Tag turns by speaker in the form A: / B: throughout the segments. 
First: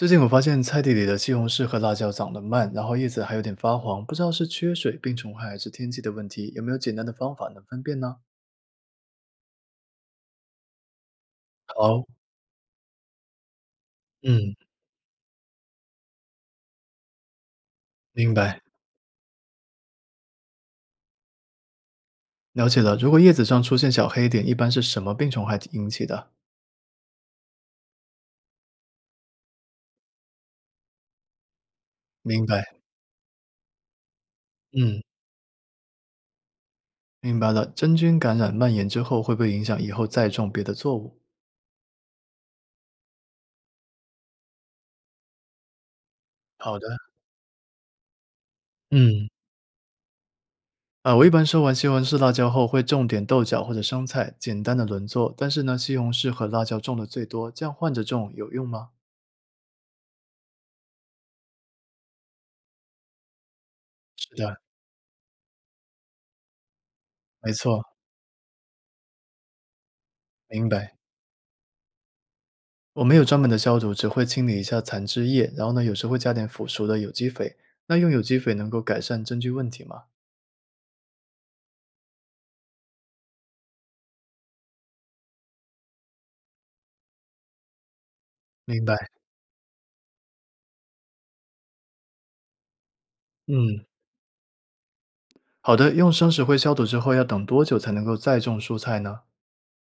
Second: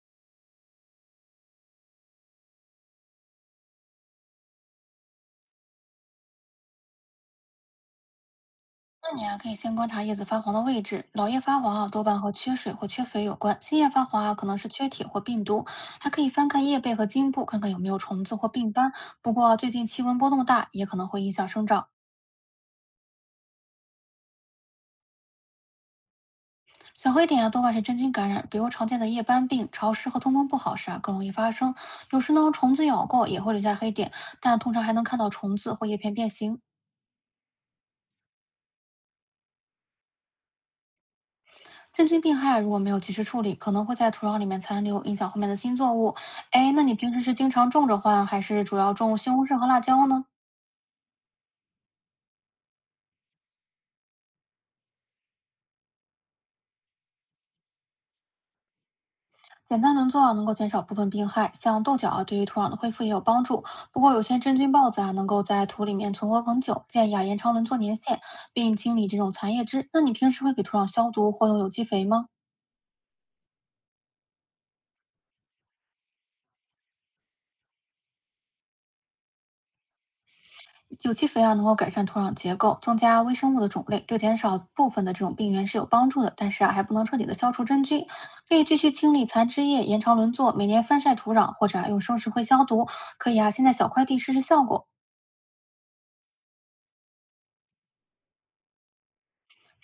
A: 最近我发现菜地里的西红柿和辣椒长得慢，然后叶子还有点发黄，不知道是缺水、病虫害还是天气的问题，有没有简单的方法能分辨呢？
B: 那你啊，可以先观察叶子发黄的位置，老叶发黄啊，多
A: 好，
B: 半和缺水或缺肥有关；新叶发黄啊，可
A: 嗯，
B: 能是缺铁或病毒。还可以翻看叶背和茎部，看看有没有虫
A: 明
B: 子或
A: 白，
B: 病斑。不过啊最近气温波动大，也可能会影响生长。
A: 了解了。如果叶子上出现小黑点，一般是什么病虫害引起的？
B: 小黑点啊，多半是真菌感染，比如常见的叶斑病，潮湿和通风不好时啊，更容易发生。有时
A: 明
B: 呢，
A: 白，
B: 虫子咬过也会留下黑点，但通常还
A: 嗯，
B: 能看到虫子或叶片变形。
A: 明白了。真菌感染蔓延之后，会不会影响以后再种别的作物？
B: 真菌病害如果没有及时处理，可能会在土壤里面残留，影响后面的新作物。哎，
A: 好
B: 那
A: 的，
B: 你平时是经常种着换，还是主要种
A: 嗯，
B: 西红柿和辣椒呢？
A: 我一般收完西红柿、辣椒后，会种点豆角或者生菜，简单的轮作。但是呢，西红柿和辣椒种的最多，这样换着种有用吗？
B: 简单轮作啊能够减少部分病害，像豆角啊，对于土壤的恢复也有帮助。不过有
A: 是
B: 些真
A: 的，
B: 菌孢子啊，能够在土里面存活很久，建议啊延长
A: 没
B: 轮作
A: 错，
B: 年限，并清理这种残叶枝。那你平时会给
A: 明
B: 土壤
A: 白。
B: 消毒或用有机肥吗？
A: 我没有专门的消毒，只会清理一下残枝叶，然后呢，有时会加点腐熟的有机肥。那用有机肥能够改善真菌问题吗？
B: 有机肥啊，能够改善土壤结构，增加微生物的种类，对减少部分的这种病源是有帮助的。但是啊，还不能彻底的消除真菌，可以继
A: 明
B: 续
A: 白，
B: 清理残枝叶，延长轮作，每年翻晒土壤，或者啊用生石灰消毒，可以啊先在
A: 嗯，
B: 小块地试试效果。
A: 好的。用生石灰消毒之后，要等多久才能够再种蔬菜呢？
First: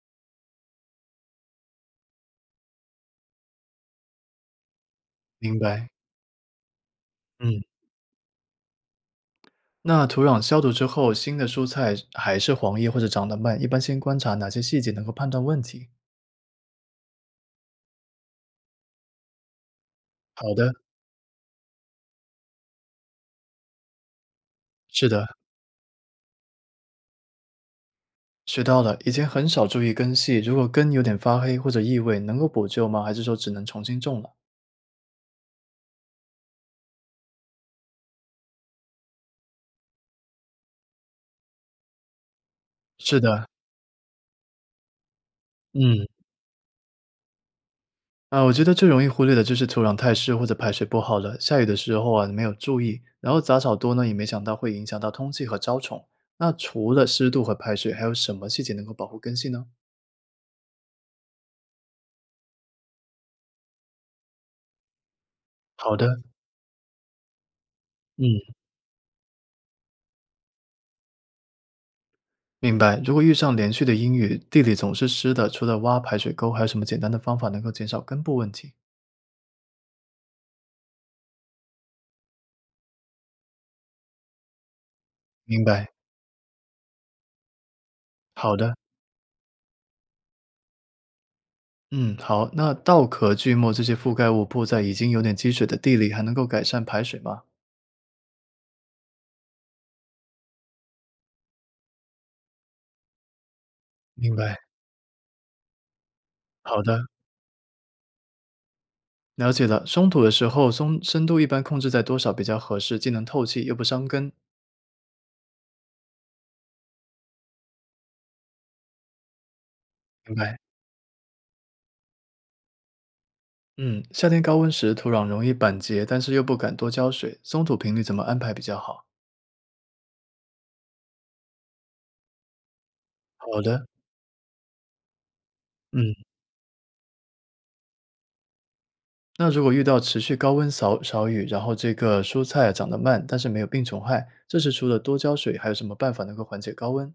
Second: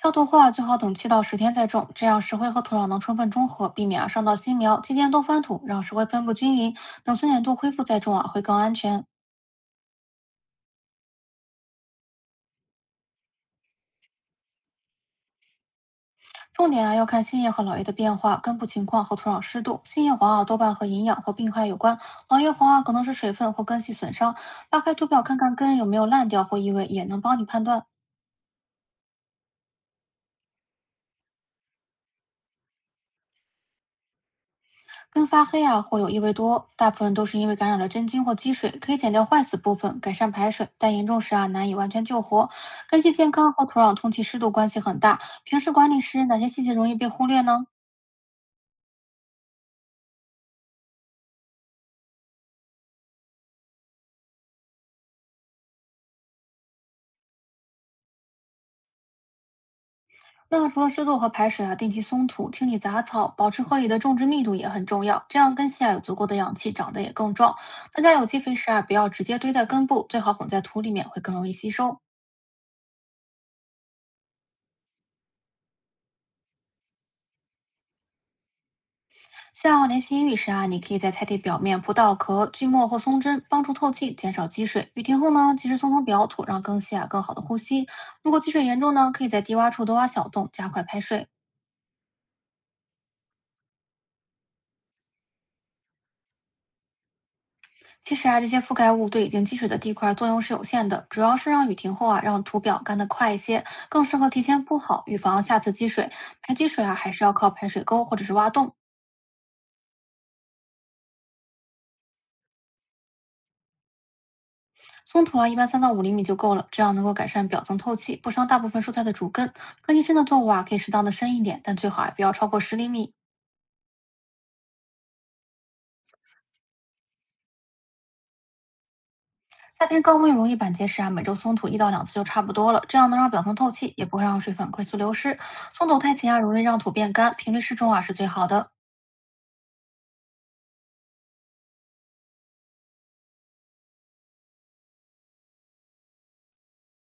B: 消毒后啊，最好等7到10天再种，这样石灰和土壤能充分中和，避免啊伤到新苗。期间多翻
A: 明
B: 土，让
A: 白，
B: 石灰分布均匀，等酸碱度
A: 嗯。
B: 恢复再种啊，会更安全。
A: 那土壤消毒之后，新的蔬菜还是黄叶或者长得慢，一般先观察哪些细节能够判断问题？
B: 重点啊要看新叶和老叶的变化、根部情况和土壤湿度。新叶黄啊
A: 好
B: 多
A: 的，
B: 半和营养或病害有关，老叶黄啊可能是水分或根系损伤。扒开图
A: 是
B: 表
A: 的，
B: 看看根有没有烂掉或异味，也能帮你判断。
A: 学到了。以前很少注意根系，如果根有点发黑或者异味，能够补救吗？还是说只能重新种了？
B: 根发黑啊或有异味多，大部分都是因为感染了真菌或积水，可以剪掉坏死部分，改善排水，但严重时啊难以完全救活。根系
A: 是
B: 健
A: 的，
B: 康和土壤通气湿度关系很大，平时管理
A: 嗯。
B: 时哪些细节容易被忽略呢？
A: 我觉得最容易忽略的就是土壤太湿或者排水不好了，下雨的时候啊没有注意，然后杂草多呢也没想到会影响到通气和招虫。那除了湿度和排水，还有什么细节能够保护根系呢？
B: 那除了湿度和排水啊，定期松土、清理杂草、保持合理的种植密度也很重要，这样根系啊
A: 好
B: 有
A: 的，
B: 足够的氧气，长得也更壮。那加有机肥
A: 嗯，
B: 时啊，不要直接堆在根部，最好混在土里面，会更容易吸收。
A: 明白。如果遇上连续的阴雨，地里总是湿的，除了挖排水沟，还有什么简单的方法能够减少根部问题？
B: 像连续阴雨时啊，你可以在菜地表面铺稻壳、锯末或松针，帮助透气，减少积水。雨停后呢，
A: 明
B: 及时
A: 白。
B: 松松表土，让根系啊更好的呼吸。如果积
A: 好
B: 水
A: 的，
B: 严重呢，可以在低洼处多挖小洞，加快排水。
A: 嗯，好。那稻壳、锯末这些覆盖物铺在已经有点积水的地里，还能够改善排水吗？
B: 其实啊，这些覆盖物对已经积水的地块作用是有限的，主要是让雨停后啊，让土表干得快一些，更适合
A: 明
B: 提
A: 白。
B: 前铺好，预防下次积水。排积
A: 好
B: 水啊，
A: 的。
B: 还是要靠排水沟或者是挖洞。
A: 了解了，松土的时候，松深度一般控制在多少比较合适，既能透气又不伤根。
B: 松土啊，一般3到5厘米就够了，这样能够改善表层透气，不伤大部分蔬菜的主根。根茎深的
A: 明
B: 作物
A: 白。
B: 啊，可以适当的深一点，但最好啊不要超过10厘米。
A: 嗯，夏天高温时土壤容易板结，但是又不敢多浇水，松土频率怎么安排比较好？
B: 夏天高温容易板结石啊，每周松土1到2次就差不多了，这样能让表层
A: 好
B: 透
A: 的，
B: 气，也不会让水分快速流失。松土
A: 嗯，
B: 太勤啊，容易让土变干，频率适中啊是最好的。
A: 那如果遇到持续高温少雨，然后这个蔬菜啊长得慢，但是没有病虫害，这时除了多浇水，还有什么办法能够缓解高温？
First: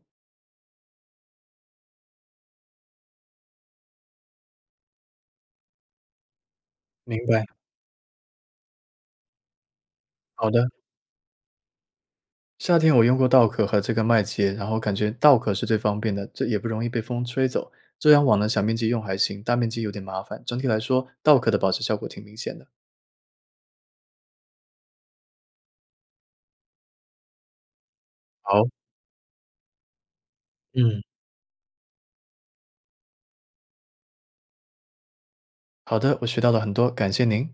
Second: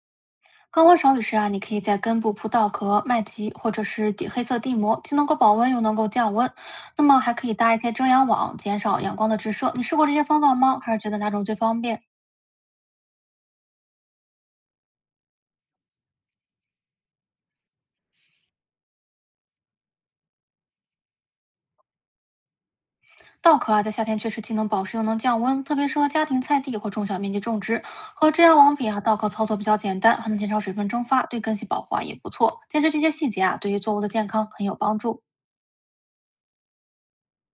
B: 高温少雨时啊，你可以在根部铺稻壳、麦秸或者是底黑色地膜，既能够保温又能够降温。那么
A: 明
B: 还
A: 白。
B: 可以搭一些遮阳网，减少阳光的直射。你试过这些方
A: 好
B: 法
A: 的。
B: 吗？还是觉得哪种最方便？
A: 夏天我用过稻壳和这个麦秸，然后感觉稻壳是最方便的，这也不容易被风吹走。遮阳网呢，小面积用还行，大面积有点麻烦。整体来说，稻壳的保湿效果挺明显的。
B: 稻壳啊，在夏天确实既能保湿又能降温，特别适合家庭菜地或中小面积种植。和遮阳
A: 好，
B: 网比啊，稻壳操作比较简单，还能减少水分
A: 嗯，
B: 蒸发，对根系保护啊也不错。坚持这些细节啊，对于作物的健康很有帮助。
A: 好的，我学到了很多，感谢您。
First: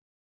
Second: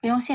B: 不用谢。